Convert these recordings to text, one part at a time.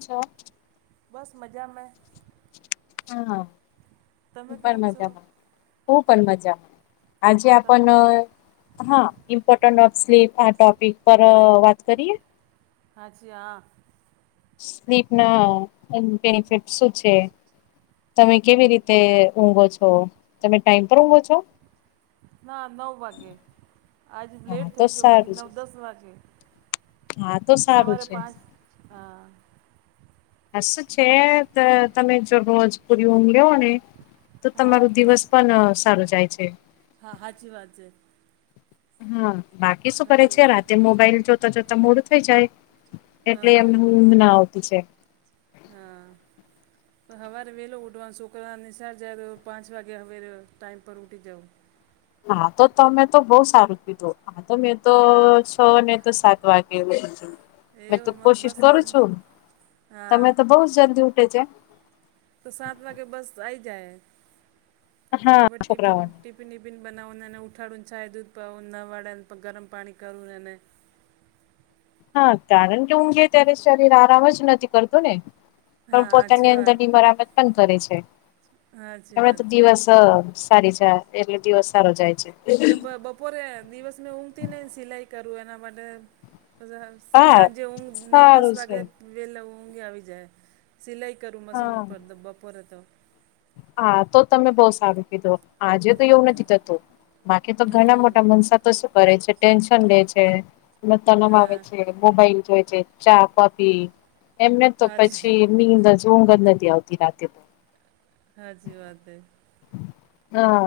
છે. બસ મજા મ. હા તમે પણ કેમ છો મજામાં હું પણ મજા આજે તમે આપન મ હા ઇમ્પોર્ટન્ટ ઓફ સ્લીપ આ ટોપિક પર વાત કરીએ. હા જિ હા. સ્લીપ ના બેનિફિટ શું છે? તમે કેવી રીતે ઊંઘો છો તમે ટાઈમ પર ઊંઘો છો? ના નવ વાગે આજ હા લેટ તો થઈ ગયો બાકી સારું છે નવ દસ વાગે. હા તો સારું સવારે છે. પાંચ હા. હસ છે ત તમે જો રોજપુરી ઊઘ લેવો ને તો હા તમારુ દિવસ પન સારો જાય છે. હા હાચી વાત છે. હા બાકી શું કરે સાચી છે વાત રાતે મોબાઈલ જોતા જોતા મોડું થઈ જાય એટલે હા એમ ઉંઘ ના આવતી છે. હા. તો હવારે વહેલો ઉઠવાનું છોકરા નિશાળ જાય તો પાંચ વાગે હવેરે ટાઈમ પર ઉઠી જવું. હા તો તમે તો બઉ સારું કીધું, હા તો મેં તો હા હ ને તો સાત વાગે એવું. હ તો એવું અમારું કોશિશ બસ કરું છું, તમે હા તો બઉ જલ્દી ઉટે ચે. તો સાત વાગે બસ આઈ જાય, તો હા પ ટિપીન છોકરાઓને ટિફિન વિફિન બનાવનેને ઉઠાડુંને ચાય દૂધ પાવ નવાળેને ગરમ પાણી કરું ને ને. હા કારણ કે ઉઘીએ ત્યારે શરીર આરામ જ નથી કરતો ને. પણ હા પોતાની સાચી અંદર વાત ની મરામત પન કરે છે, સાચી એવે તો વાત છે દિવસ સારી છે એટલે દિવસ સારો જાય છે. દભ બપોરે દિવસમે ઊંઘતી નઈ સિલાઈ કરું એના માટે, બજા હા સાંજે ઉંઘ નવ દસ સારું છે વાગે વહેલા ઊંઘે આવી જાય, સિલાઈ કરું મશીન હા ઉપર તો બપોરે તો. હા તો તમે બઉ સારું કીધું, આજે તો એવું નથી થતું, બાકી તો ઘણા હમ મોટ ટા મનસા તો શું કરે છે ટેન્શન લે છે, તનામ આવે હા છે. મોબાઈલ જોય છે ચા કોપી, એમને તો હાજી પછી નીંદ જ ઊઘં જ નથી આવતી રાતે. હાચી વાતે હે. હા.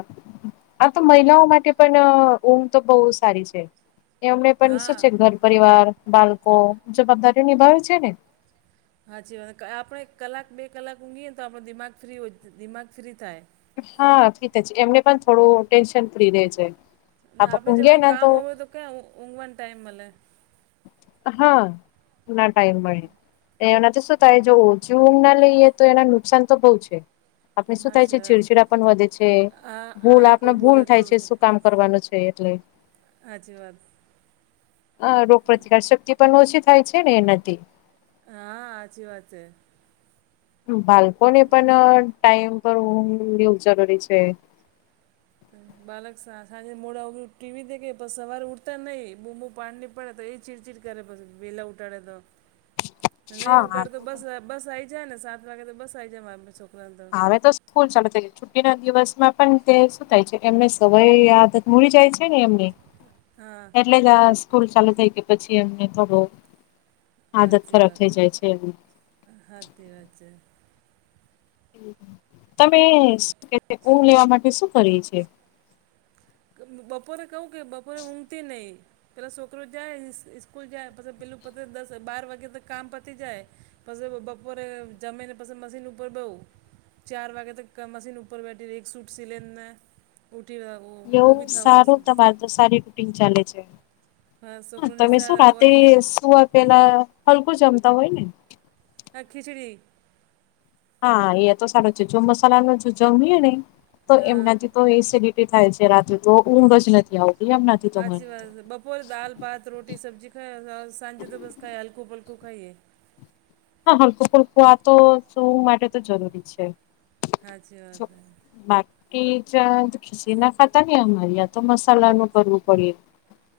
આ તો મહિલાઓ માટે પણ ઊંઘ તો બઉ સારી છે. એમને પન શું છે હા ઘર પરિવાર, બાળકો, જવાબદારીઓ નિભાવે છે ને. હાચી વા આપણે કલાક બે કલાક ઊંઘીએ તો આપણું દિમાગ ફ્રી હોય દિમાગ ફ્રી થાય. હા ફીત જ એમને પન થોડું ટેન્શન ફ્રી રે છે, આપ ઊંઘે ને તો કા ઊંઘવાનું ટાઈમ મલે. હા, ના ટાઈમ મળે. એનાથી શું થાય જો ઓછી ઊંઘ ના લઈએ તો એના નુકસાન તો બઉ છે. આપણે શું થાય છે સાચી વાત છીડછિડા પન વધે છે. હા ભૂલ હા આપને કોઈ ભૂલ બોલે તો થાય છે શું કામ કરવાનું છે એટલે. હાચી વાત. અ રોગપ્રતિકાર શક્તિ પણ ઓછી થાય છે ને એનાથી. હા હાચી વાત છે. બાળકોને પણ ટાઈમ પર લેવું જરૂરી છે. બાલક સાંજે મોડા ઓર ટીવી દેખ પણ સવાર ઉઠતા નહી બૂમુ પાડની પડે તો એજ ચિડચિડ કરે પછી વેલા ઉઠાડે તો. [inaudible] નહી ઉટાડ તો બસ બસ આ આવી જાય ને સાત વાગે તો બસ આઈ જાય મારા છોકરાનેં તો. હ તો સ્કૂલ ચાલ તે. છુી ના દિવસમાં પણ તે શું થાય છે એમને સવાય આયાદત મડી જાય છે ને એમ. હા એટલે જ આ સ્કૂલ ચાલુ થઈ કે પછી એમને તો બ સાચી વાત, સાચી વાત છે. તમે શ કે ઊંઘ લેવા માટે શું કરી છે? બપોરે કવું કે બપોરે ઊંઘતી નહી. પેલા છોકરો જાય સ્કૂલ જાય પછી પેલું પ દસ બાર વાગે તો કામ પતી જાય. પછી બપોરે જમીને પછી મશીન ઉપર બઉ. ચાર વાગે તક મશીન ઉપર બેઠી રહી એક સૂટ સી લઈને, ઊઠી રહ. એવું સારું તમારે તો સારી રૂટીન ચાલે છે. હા છોકરો તમે શું નિશાળ રાતે હોવાની સુવા પેલા હલકું જમતા હોય ને? હ ખીચડી. હા એ તો સારો છે જો મસાલા ન જો જમીએ ને, તો હા એમનાથી તો એસિડિટી થાય છે રાત્રે તો ઊંઘ જ નથી આવતી એમ. સાાચી વાત બપ પો દાલ ભાત રોટી સબ્જી ખાઈ સાંજે તો બસ ખાઈ હલકું પલકું ખાઈએ. હા હલકું ફલકું આ તો શું માટે તો જરૂરી છે. સાચી વાત મે [unintelligible] કે જ ખીસી ના ખાતા ને અમારે આ તો મસાલાનું કરવું પડે.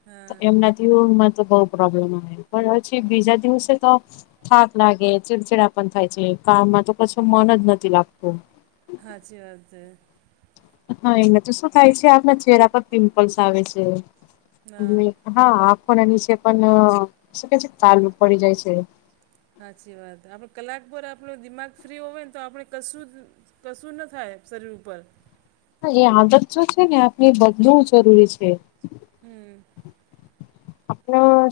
હા એમનાથીમાં તો બહ પ્રોબ્લેમ આવે પણ પછ બીજા દિવસે તો થાક લાગે ચીડચીડા પણ થાય છે કામમાં તો કશું મન જ નથી લાગતું. સાાચી વાત છે. હા એમાં તો શું થાય છે આપના ચહેરા પર પિમ્પલ્સ આવે છે. હા હા આંખો ના નીચે પણ શું કે છે ચાલુ પડી જાય છે. સાચી વાત આપડ કલાક પર આપણો દિમાગ ફ્રી હોય ને તો આપણે કશું કશું ના થાય શરીર ઉપર. એ આદત જો છે ને આપણે બદલવું જરૂરી છે. હમ. આપ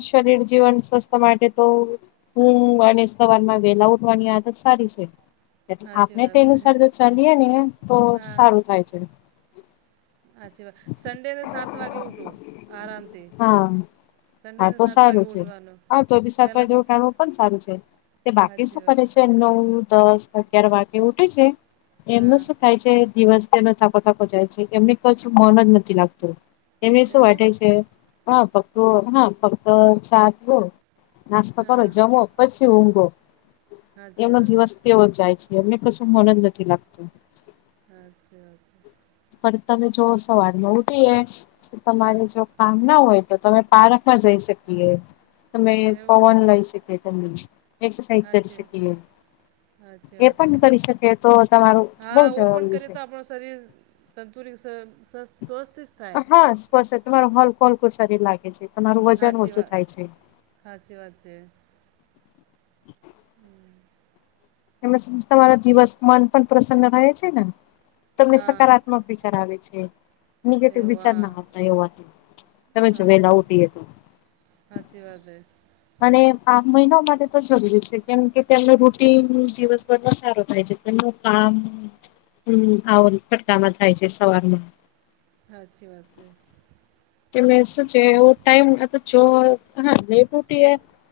શરીર જીવન સ્વસ્થ માટે તો હમ અને સવાર માં વેલા ઉઠવાની આદત સારી છે. એટ સાચી આપણે તે વાત અનુસાર જો ચાલીએ ને તો હા સારું થાય છે. અચ્છી વા, સંડેને સાત વાગે ઉઠું આરામથી. હા હા, સન્ડેને તો સાત વાગે સારું છે, ઉઠવાનું હા તો બી સાતવા પહેલાં જેવું કાણવું પણ સારું છે. તે બાકી સાચી શું કરે વાત છે નવ દસ અગિયાર વાગે ઉઠે છે, હા એમનું શું થાય છે દિવસ તેનો થાકો થાકો જાય છે એમને ક મન જ નથી લાગતું. એને શું એવું વાટે છે, હ ફક્ત હ ફક્ત સાત લો નાસ્તા કરો હા જમો પછી ઊઘો, સાચી એમનો વાત દિવસ તેઓ જાય છે એમને કશું મનંદ નથી લાગતું. અચછ. પણ તમે જો સવાર ન ઉઠીએ, તો ના તમારે જો કામ ના હોય તો તમે પાર્કમાં જઈ શકીએ. તમે એવું પવન લઈ શકી તમમે, એક્સરસાઇઝ કરી સાચી શકીએ. સાચી એ વાત છે પણ કરી શકે તો તમારું બહ જરૂરી છે. આપ શરીર તંદુર સ્વસ્થ થાય હા સ્પષ્ટ તમારો હલકોલકું શરીર લાગે છે તમારું વજન સાચી ઓછું વાત થાય છે. સાચી વાત છે. એ તમારા દિવસમાં પણ પ્રસન્ન રહે છે ને, તમને હા સકારાત્મક પછી વિચરાવે છે. નેગેટિવ વિચાર ન એવા આવતા એથી, તમે હા વહેલા ઊઠીએ તો. સાચી વાત એ. આ મહિના માટે તો જરૂરી છે, કેમ કે એમને રૂટિન દિવસભર સારું થાય છે. એનું કામ આમ આવો ફટકામાં થાય છે સવારમાં. હા સારી વાત છે. તે મેં સાચે ટાઈમ તો જોયા લેટ ઊઠી.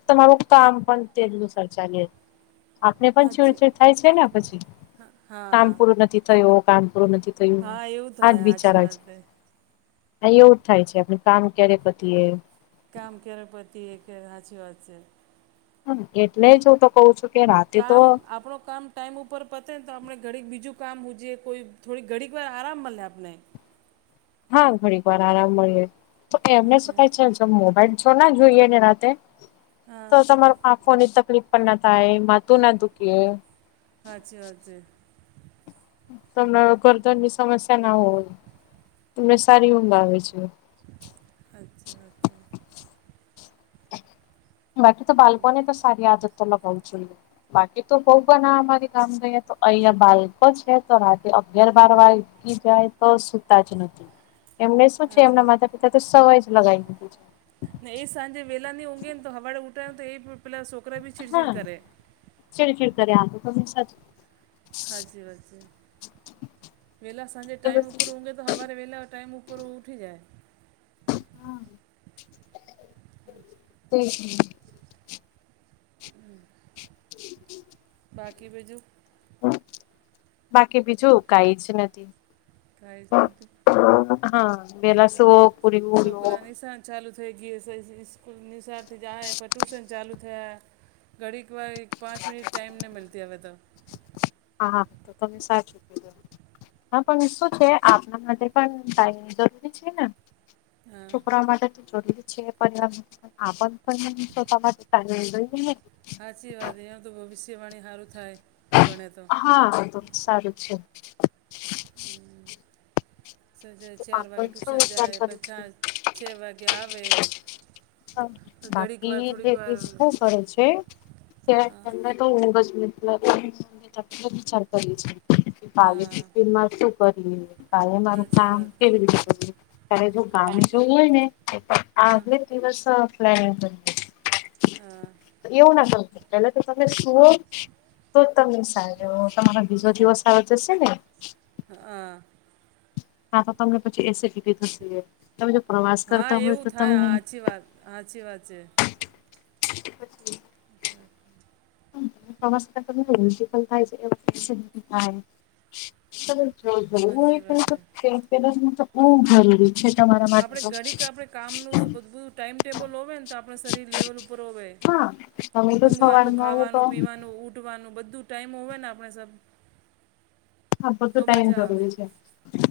તમારું કામ પણ તે જ અનુસાર ચાલે. આપણે પણ સાચી ચીડચીડ થાય છે ને, પછી કામ હા પૂરું નથી થયું, કામ પૂરું નથી તો હા એવું આજ થાય વિચાર સાચી હોય છે. વાત હે હા એવું જ થાય છે, આપણે કામ ક્યારે પતાઈયે? કામ ક્યારે પતીએ હાચી વાત છે. હા, એટલે જ હું તો કહું છું. કે રાતે તો કામ આપણું કામ. ટાઈમ ઉપર પતે ને તો આપણે ઘડી બીજું કામ હોવું જોઈએ, કોઈ થોડીક ઘડીક વાર આરામ મળે આપણે. હા, ઘણીક વાર આરામ મળી તો એમને શું સાચી થાય છે? મોબાઈલ છોના જોઈએ ને રાત્રે હા તો તમારું આંખોની તકલીફ પણ ન થાય, માથું ન દુખે. હાચી વાત છે. તમને ગરદનની સમસ્યા ન હોય, તમને સારી ઊંઘ આવે છે. હાચી વાત છે બાકી તો બાળપણથી સારી આદતો લગાવુ જોઈએ બાકી તો હું અમારી ગામ ગઈ તો અહીં બાળકો છે, તો રાત્રે અગિયાર-બાર વાગે. જાય તો સૂતા જ નથી, એમને શું છે? સાચી એમના વાત માતા-પિતાએ તો સવાય જ લગાવી દીધી છે. ને એ સાંજે વહેલાં ઊંઘે ને તો વહેલાં ઊઠાય ને, તો એ પેલા છોકરા બી છે ચીડચીડ હા કરે. ચીડચીડ કરે આતો તમે સાચી હાચી વાત છે, વહેલી સાંજે ટાઈમ ઉપર સાચું ઊંઘેને તો... તો હવારે વહેલા ટાઈમ ઉપર ઊઠી જાય. એજ ને હમ. બાકી બીજું. બાકી બીજું કાંઈ જ નથી. કાંઈ જ નથી હાં વહેલા સૂવો હા. પૂરી ઊંઘ લો છોકરાની નિશાન ચાલુ થઈ ગયું છે, સ્કૂલ નિશાળથી જાહે, આ પણ ટ્યુશન ચાલુ. હે ઘડીક વાર એક-પાંચ મિનિટ ટાઈમ નહીં મળતી હવે તો. હા, એ તમે સાચું કીધુ હા, પણ શું છે, આપણા માટે પણ તો જરૂરી છે ને? હા છોકરાઓ માટે તો જરૂરી છે, પણ આપણને [unintelligible] હાચી વાત છે, તો ભવિષ્યવાણી હારું થાય, ભણે તો. હા, એ તો સારું છે. સાંજે તો ચાર વાગે આપણ શું ટ્યૂશન વિચાર જાય, કરે છે પછી છ વાગે આવે. હા ઘડીક બાકી વાર થોડીક વાર લેડીશ એ શું કરે છે? કે હા એમને તો ઊંઘ જ [unintelligible] વિચાર કર્યો છે હા કે [inaudible] [inaudible] કાયમ. સાચી કામ વાત કેવી રીતે કરવું, ત્યારે જો કામ જોવું હોય ને આ હા આપણે દિવસનો પ્લાનિંગ હોય હા એવું ના કરવું જોઈએ પહેલા તો તમે સુવો તો તમે સારા રેહો તમારો બીજો દિવસ સારો જશે ને હ અ કા તો તમને પછી એસડિટી થશે તમે જો પ્રવાસ કરતા હોય તો તમને હાચી વાત છે પછી [unintelligible] તમારીલ થાય છે એ થાય [unintelligible] જો જવું સાચી હોયબ વાત છે જરૂરી છે તમારા [unintelligible] આપણે ઘડી કે આપડણે કામનુંધું બધું ટાઈમ ટેબલ હો ને તો આપણે શરીર લેવલ ઉપર હોવે. હા તમે તો ઊઘવાનું સવારમાં આવો તો ખાવાનું. પીવાનું ઉઠવાનું બધું ટાઈમ હોય ને આપણે સબ. હા બધું તો ટાઈમ મજા આવે જરૂરી છે,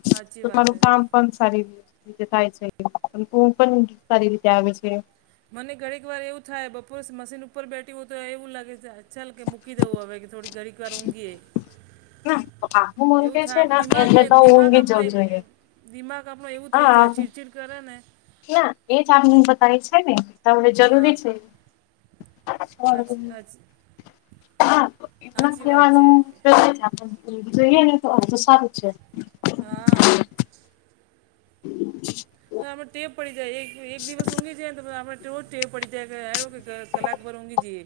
સાચી વાત છે તમારું કામ- પણ સારી રીતે થાય છેુ પણ સારી રીતે આવે છે. મને ઘણીક વાર એવું થાય બપોરે મશીન ઉપર બેઠી હોય તો એવું લાગે છે ચાલ કે ચૂકી તો આવે કે થોડી ઘડીક વાર ઊંઘીએ. હ [inaudible] એવું થાય આપ દિમાગ એટલે તો દિમાગ ઊંઘી આપણો જવું જોઈએ દિમાગ આપણો એવું થઈ હા જાય ચીડચીડ ઘર [unintelligible] ના એ જ આપમને બતાવી છે ને. તમને હા જરૂરી છે. સાચી હા તો એમ સાચી વાત છે કવાનું જોઈએ ને તો અ તો સારું. અચ્છા. હા. હ [unintelligible] મે ટેપ પડી જાય એક દિવસ ઊઘી જાય ને તો ટટે પડી જાય કે કલાક ભર હોગી જઈએ.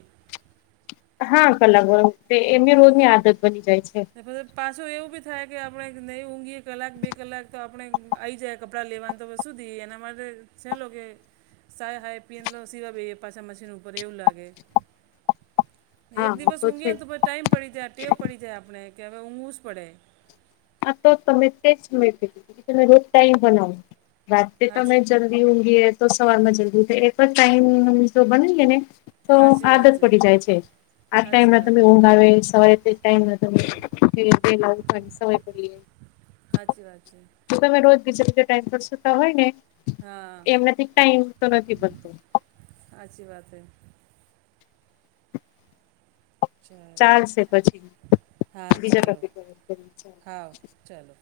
હા કલાકારો એમને એવું રોજની થાય. આદત બની જાય છે. ને પછી પાછું એવું બી થાય કે આપણેે નહી ઊંઘીએ કલાક બે કલાક તો આપણે આ આવી જાય. કપડાં લેવાનું તો સુધી એના માટે છેલો કે સાાય હાય પીન લો સિવા ભાઈ પાછા મશીન ઉપર એવું લાગે. [inaudible] એક દિવસ ઊંઘે ને તો પછી ટાઈમ પડી જાય ટેવ પડી જાય આપણે કે હવે ઊંઘવું જ પડે. હા તો તમે તે જ મે દીધું કે તમે રોજતા એ બનાવો. રાતેતે હાચી તોમેં જલ્દી હુંગીએ. તો સવાર માં જલ્દી એક જ ટાઈમ તો બનાએ ને. તો સાચી વાત આદત પડી જાય છે, આ ટાઈમ સાચી ના વાત તમે સવાયથી ટાઈમ હતો સય પડલી. હા જી વાત છે. જો તમે રોજ બીજા બીજા ટાઈમ પર સતા હોય ને, હા એમનાથી ટાઈમ તો નથી બનતો. અચછી વાત હૈ. ચાલો ચાલશે પછી, હા બીજા ચાલો ટપ હા ચાલો